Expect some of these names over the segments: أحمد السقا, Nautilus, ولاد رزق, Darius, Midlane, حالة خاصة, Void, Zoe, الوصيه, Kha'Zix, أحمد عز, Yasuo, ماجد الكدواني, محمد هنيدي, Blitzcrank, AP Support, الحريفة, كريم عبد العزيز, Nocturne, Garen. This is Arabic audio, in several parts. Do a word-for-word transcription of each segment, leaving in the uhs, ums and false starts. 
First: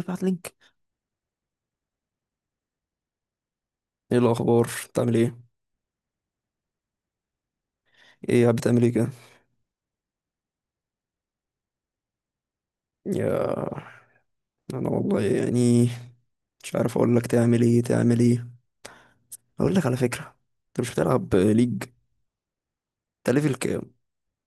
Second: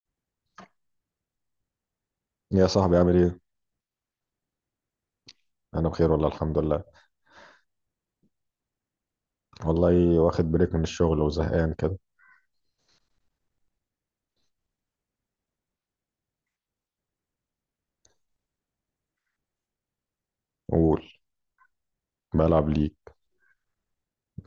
ابعت لينك. يا صاحبي عامل ايه؟ ايه الاخبار، بتعمل ايه؟ انا بخير والله الحمد لله. ايه قاعد بتعمل ايه كده؟ والله واخد بريك من الشغل وزهقان كده. يا انا والله يعني مش عارف اقول لك تعمل ايه تعمل ايه. اقول لك على فكره، انت مش قول. بتلعب ليج؟ بلعب ليك. انت ليفل كام؟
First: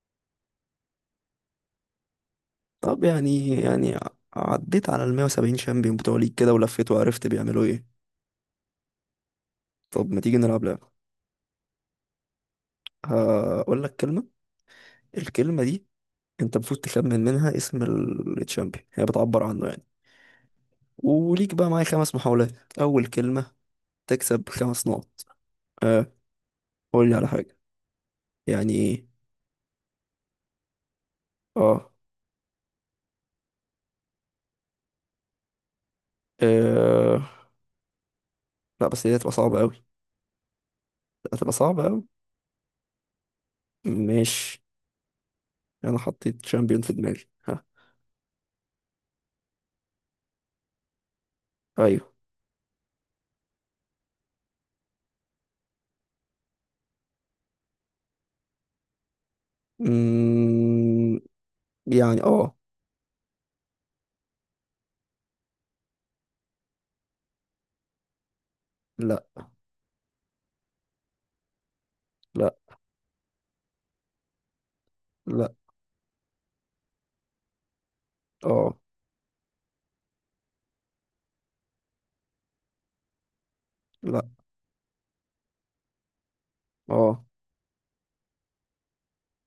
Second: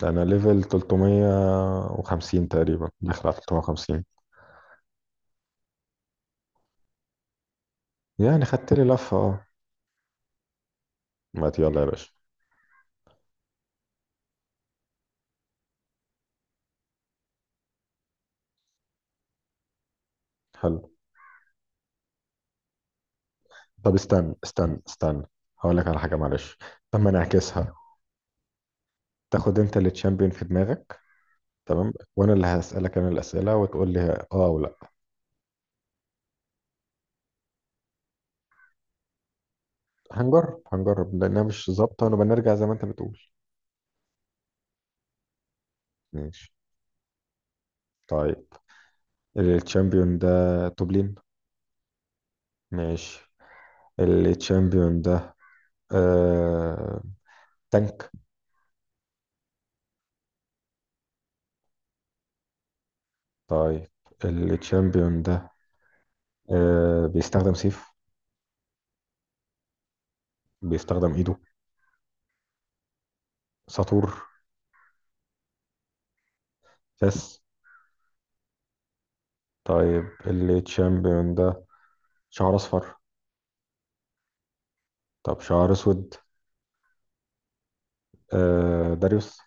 انا ليفل ثلاثمية وخمسين تقريبا، طب داخل على يعني يعني ع- ثلاثمية وخمسين. عديت على ال مية وسبعين شامبيون بتوع ليج كده ولفيت وعرفت بيعملوا ايه؟ يعني خدت لي لفة، اه. طب ما تيجي نلعب لعبه؟ ما ت- يلا يا باشا. هقول لك كلمه، الكلمه دي انت المفروض تخمن منها اسم ال- الشامبيون هي بتعبر عنه يعني. حلو. وليك بقى معايا خمس محاولات. اول كلمه طب استنى تكسب استنى خمس استنى، نقط. هقول لك على أه، حاجة معلش. طب قول ما لي على حاجه. نعكسها؟ يعني ايه؟ تاخد انت اللي تشامبيون في دماغك، اه. تمام، وانا اللي هسألك، انا الأسئلة، وتقول لي اه او لا. آه، لا بس دي هتبقى صعبة أوي. هنجرب هنجرب لا، لانها هتبقى مش صعبة أوي. ظابطة، ونبقى نرجع زي ما انت بتقول. ماشي. أنا حطيت ماشي. شامبيون في دماغي، ها. طيب الشامبيون ده توب لين؟ أيوه. ماشي. التشامبيون ده آه... تانك؟ مم... يعني اه. طيب التشامبيون ده آه... بيستخدم سيف؟ لا بيستخدم ايده؟ لا ساطور؟ لا. فاس؟ اه. طيب التشامبيون ده شعر اصفر؟ لا. طب شعر اسود؟ اه. آه... داريوس؟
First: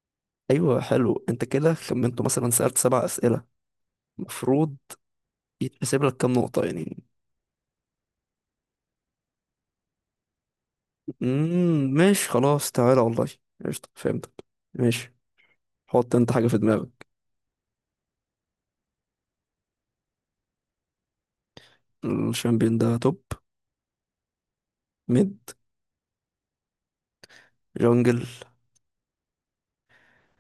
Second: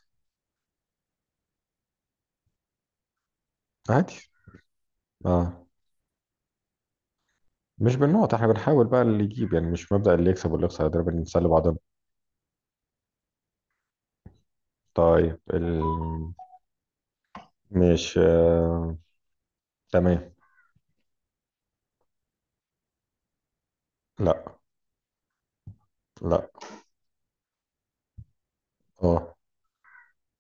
أيوه حلو، أنت كده خمنته. مثلا سألت سبع أسئلة، عادي. المفروض اه. يتحسب لك كام نقطة يعني؟ مش بالنقط، احنا بنحاول بقى اللي يجيب، يعني مش مبدأ اللي يكسب واللي يخسر ده، بنسلي بعضنا. مم... ماشي خلاص، تعالى والله. قشطة، فهمتك. ماشي، طيب ال... حط أنت حاجة في دماغك. مش آه... تمام. الشامبيون ده توب؟ لا. ميد؟ لا. جونجل؟ اه.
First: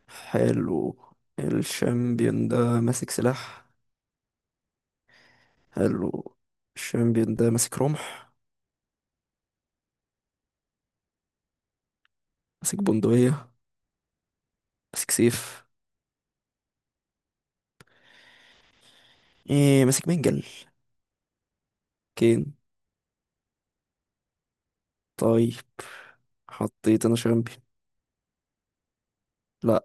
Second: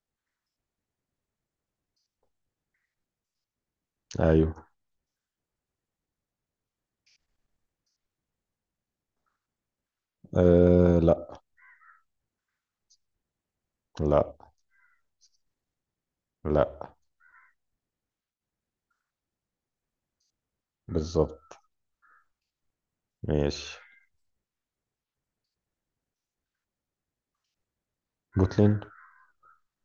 حلو. الشامبيون ده ماسك سلاح؟ ايوه. حلو. الشامبيون ده ماسك رمح؟ آه... لا. ماسك بندقية؟ لا. ماسك سيف؟ لا. ايه ماسك منجل؟ بالظبط. كين. ماشي. طيب، حطيت انا شامبيون. جوتلين. لا.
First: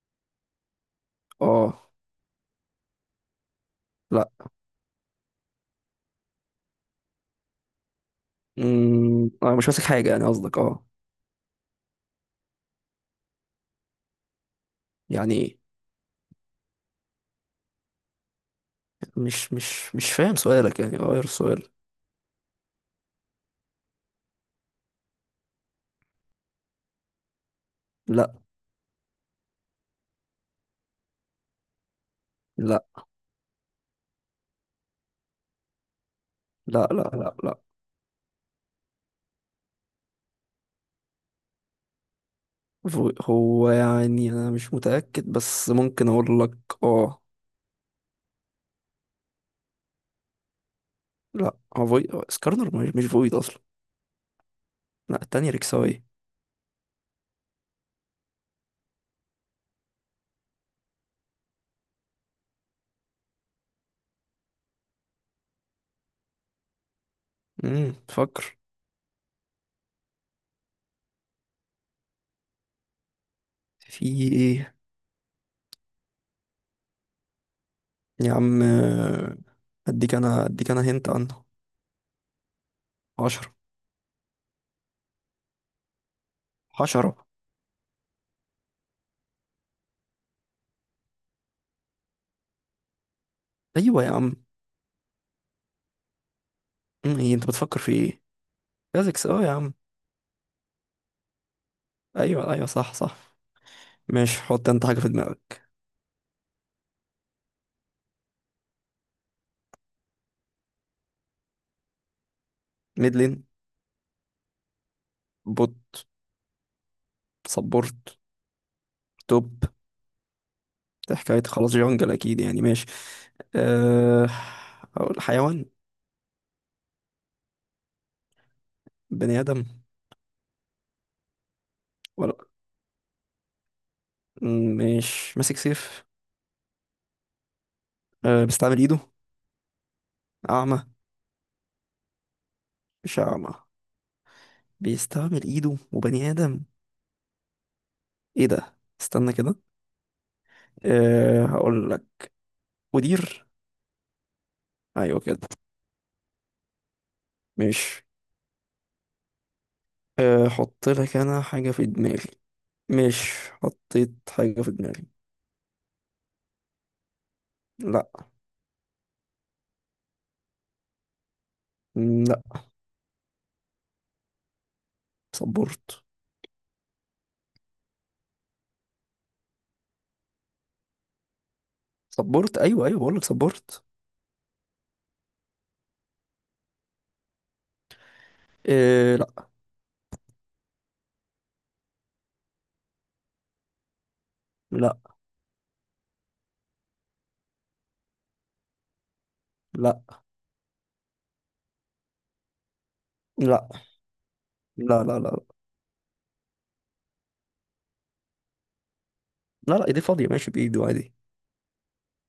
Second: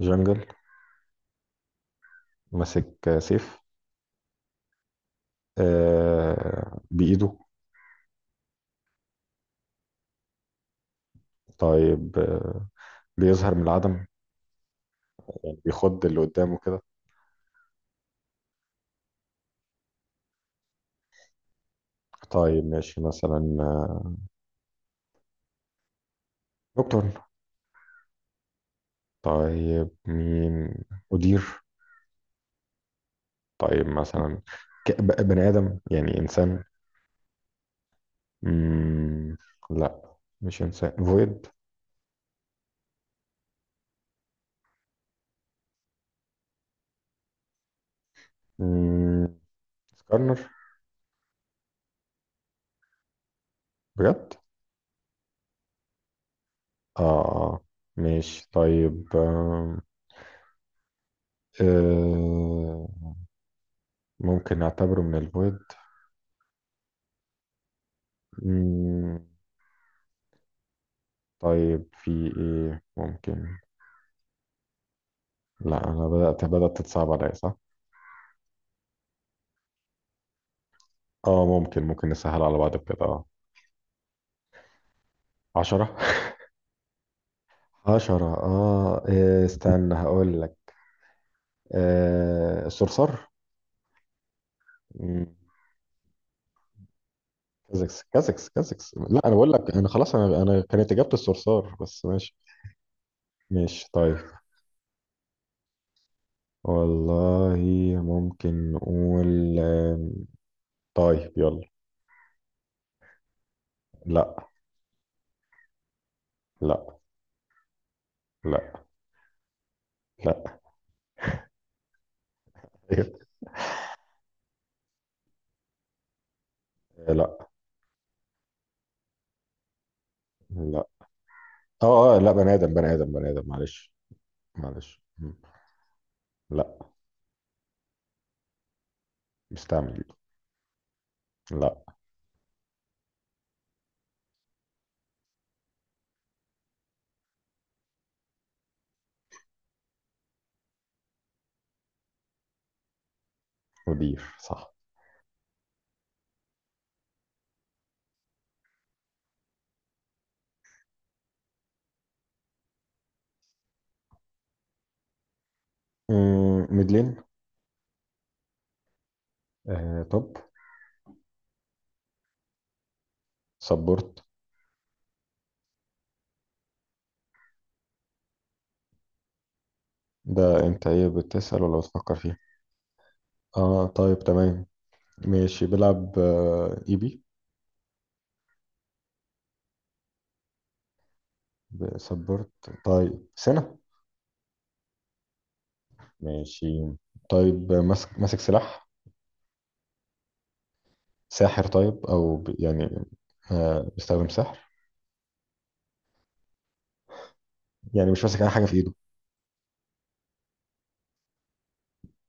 جنجل. اه. ماسك سيف؟ لا. آه بإيده. امم اه مش ماسك حاجة يعني قصدك؟ اه. طيب آه، بيظهر من العدم، يعني ايه؟ يعني بيخض اللي قدامه كده. مش مش مش فاهم سؤالك يعني، غير السؤال. طيب ماشي، مثلا آه، نوكتورن. لا طيب مين؟ أدير؟ لا طيب مثلا ك- ب- بني آدم، يعني إنسان. لا لا. لا. لا. مم. لا. مش إنسان، فويد. فو- هو يعني انا مش متأكد بس ممكن اقول لك اه. مم. سكارنر. لا هو فويد. سكارنر مش مش فويد اصلا. بجد. لا، التانية ركساوي. آه. آه، ماشي. طيب آه. آه. ممكن نعتبره من الفويد. امم فكر. مم، طيب في ايه ممكن؟ في ايه؟ لا، انا بدأت بدأت تتصعب عليا، صح. يا عم آه، اديك انا، اديك انا هنت عنه. اه، ممكن ممكن نسهل على بعض كده. اه. عشرة. عشرة عشرة. عشرة، اه إيه، استنى هقول لك. آه، الصرصار. ايوه يا عم. مم، مم، ايه انت بتفكر في كازكس ايه؟ كازكس كازكس. لا كازكس. انا اه يا بقول لك، عم، انا خلاص، انا انا كانت اجابة الصرصار، بس ماشي. ايوه ايوه، صح صح. ماشي. طيب. ماشي، حط انت حاجة في دماغك. والله، ممكن نقول آم، طيب يلا. ميدلين؟ لا. بوت؟ لا. سبورت؟ لا. توب؟ لا. ده حكاية خلاص، جونجل اكيد يعني، ماشي. أه... اقول حيوان؟ لا. بني ادم؟ لا. اه اه، لا ولا. بني ادم، بني ادم، بني ادم، معلش. مم، معلش. مم. مش ماسك سيف؟ لا. أه... بيستعمل ايده؟ مستعمل. اعمى؟ لا. مش اعمى، بيستعمل ايده وبني ادم. ايه ده، استنى كده. أه هقول لك، مدير. مدير، صح. ايوه كده. مش أه، حط لك انا حاجه في دماغي. مش حطيت حاجه في دماغي. مم، ميدلين. لا. آه طب. م، لا. سبورت. صبرت. ده انت ايه، بتسأل ولا بتفكر فيه؟ صبرت ايوه، ايوه بقول لك صبرت. اه طيب تمام. ماشي، بيلعب آه اي بي؟ أه لا. سبورت؟ طيب سنة؟ لا. ماشي. طيب آه، ماسك ماسك سلاح؟ لا. ساحر؟ طيب او ب... يعني لا. آه، بيستخدم سحر؟ لا لا لا لا. يعني مش ماسك اي حاجة في ايده؟ لا، ايدي فاضيه، ماشي بايده عادي.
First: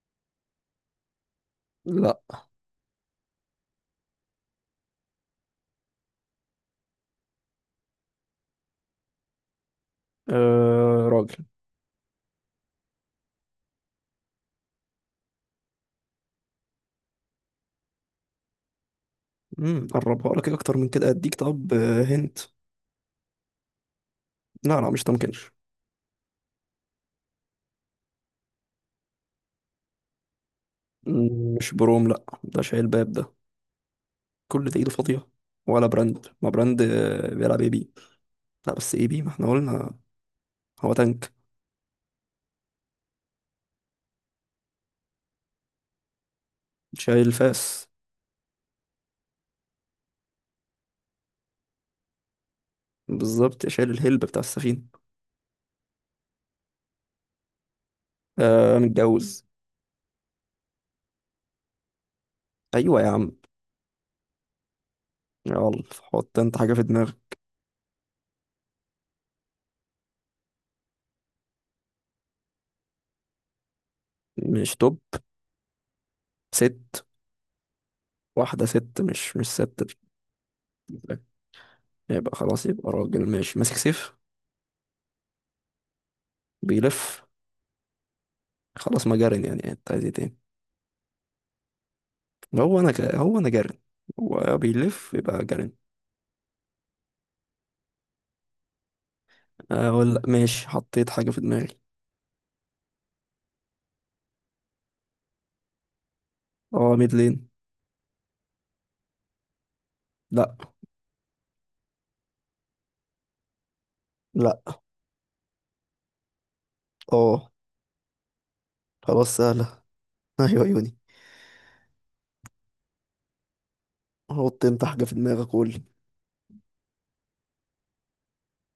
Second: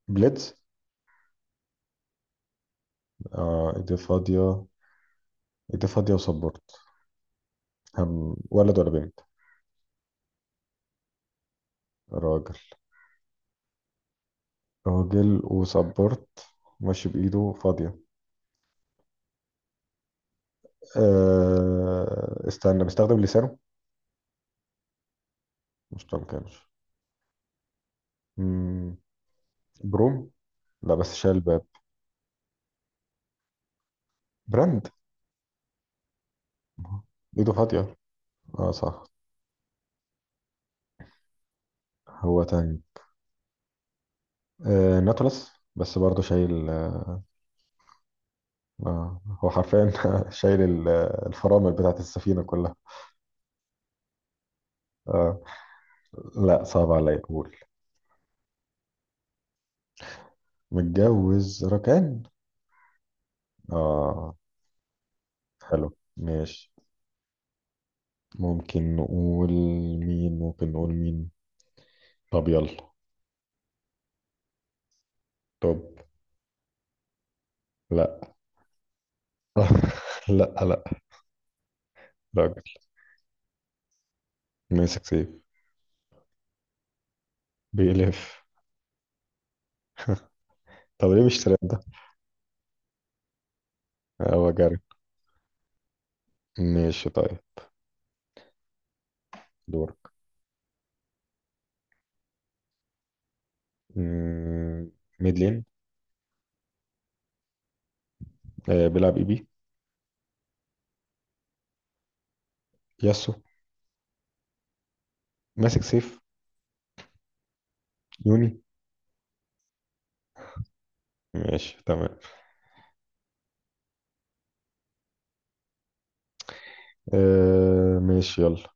بليدز؟ لا. اه، ايديه فاضية. ايديه فاضية وسبورت. هم ولد ولا بنت؟ أه راجل. راجل. راجل وسبورت، ماشي، بإيده فاضية. امم قربها لك إيه اكتر من كده؟ اديك طب آه، هنت. أه استنى، بيستخدم لسانه؟ لا لا مش تمكنش. مش ما كانش. مم، بروم. لا، بس شال مم، باب. مش بروم، لا ده شايل باب ده. كل ده براند. ايده فاضيه، ولا براند. ما براند آه، إيده بيلعب اي بي. فاضية؟ اه لا بس صح. اي بي ما احنا قلنا. هو تانك، هو تاني؟ أه ناتولس، بس برضه شايل. شايل الفاس. آه هو حرفيا شايل ال- الفرامل بتاعت السفينة كلها. بالظبط، شايل الهلب بتاع السفينه. آه. لا، صعب عليا، قول. آه متجوز. متجوز؟ ركان. ايوه يا عم، اه. يلا حلو. حط انت ماشي. حاجه في دماغك. ممكن نقول مين؟ ممكن نقول مين؟ طب يلا. مش توب. طب. ست. لا. واحده ست؟ مش مش ست؟ لا. لا. يبقى راجل، خلاص يبقى راجل، ماشي، ماسك سيف، ماسك سيف، بيلف، بيلف. خلاص ما جارن يعني، انت عايز ايه تاني؟ طب ليه مش ترند ده؟ هو انا ك... هو انا جارن. هو هو جري. بيلف يبقى جارن. ماشي طيب، دورك. اقول ماشي، حطيت حاجه في دماغي. مم، ميد لين. اه ميد لين. آه، بيلعب اي بي؟ لا. ياسو؟ لا. ماسك سيف؟ اه. يوني. خلاص سهلة. ايوه، عيوني. ماشي تمام. حط انت حاجة في دماغك، قول. آه ماشي يلا.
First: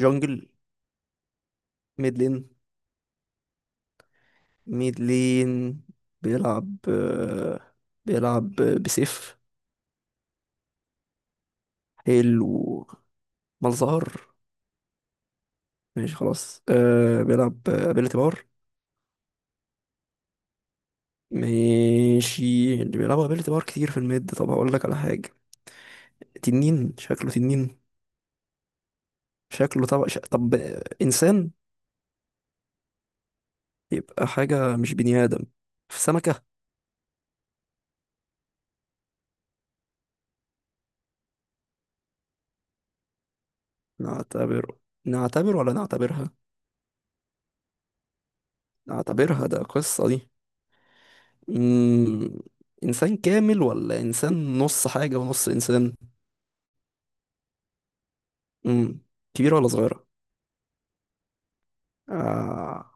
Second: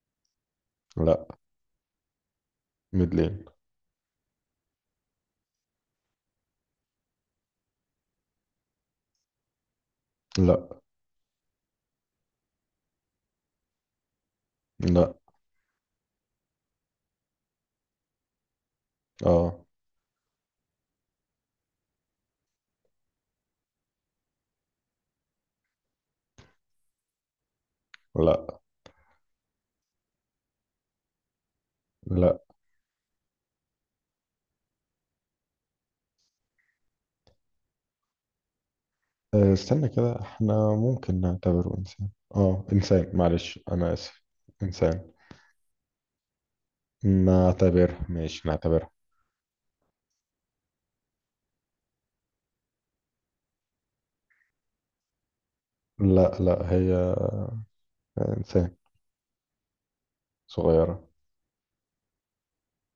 جونجل؟ لا. ميد لين. ميد لين. ميد لين، بيلعب آه، بيلعب بسيف؟ لا. حلو. مالظهر؟ لا. ماشي خلاص. أه بيلعب ابيلتي بار. اه. ماشي، اللي بيلعبوا ابيلتي بار كتير في الميد. طب هقول لك على حاجة. تنين؟ شكله تنين؟ لا. شكله طب ش... طب آه، انسان؟ لا. يبقى حاجة مش بني ادم. في سمكة. أه، استنى كده، احنا ممكن نعتبره انسان. اه انسان، معلش، انا اسف. نعتبره؟ انسان. نعتبر ولا نعتبرها؟ نعتبرها، ماشي، نعتبرها. اعتبرها ده، قصة دي. مم. انسان كامل ولا انسان نص حاجة ونص انسان؟ لا لا، هي انسان. مم. كبيرة ولا صغيرة؟ صغيرة. آه.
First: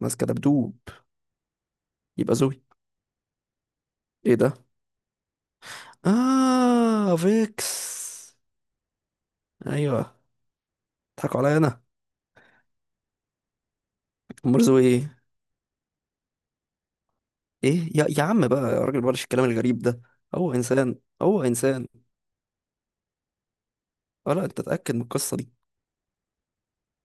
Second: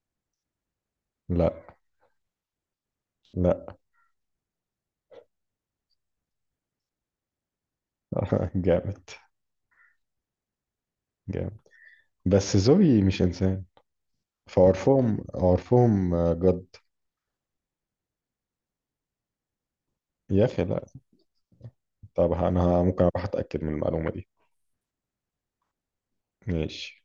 ماسكة دبدوب؟ لا. يبقى زوي. لا. ايه ده، اه فيكس. جامد. ايوه، اضحكوا عليا جامد. انا. بس زوي مش انسان. امال زوي ايه؟ فعرفهم عرفهم آه، جد. ايه يا, يا عم بقى يا راجل، بلاش الكلام الغريب ده. يا هو اخي لا. انسان، هو انسان. طب انا ممكن اروح اتاكد من المعلومة دي. اه لا، انت اتأكد من القصة دي. ماشي.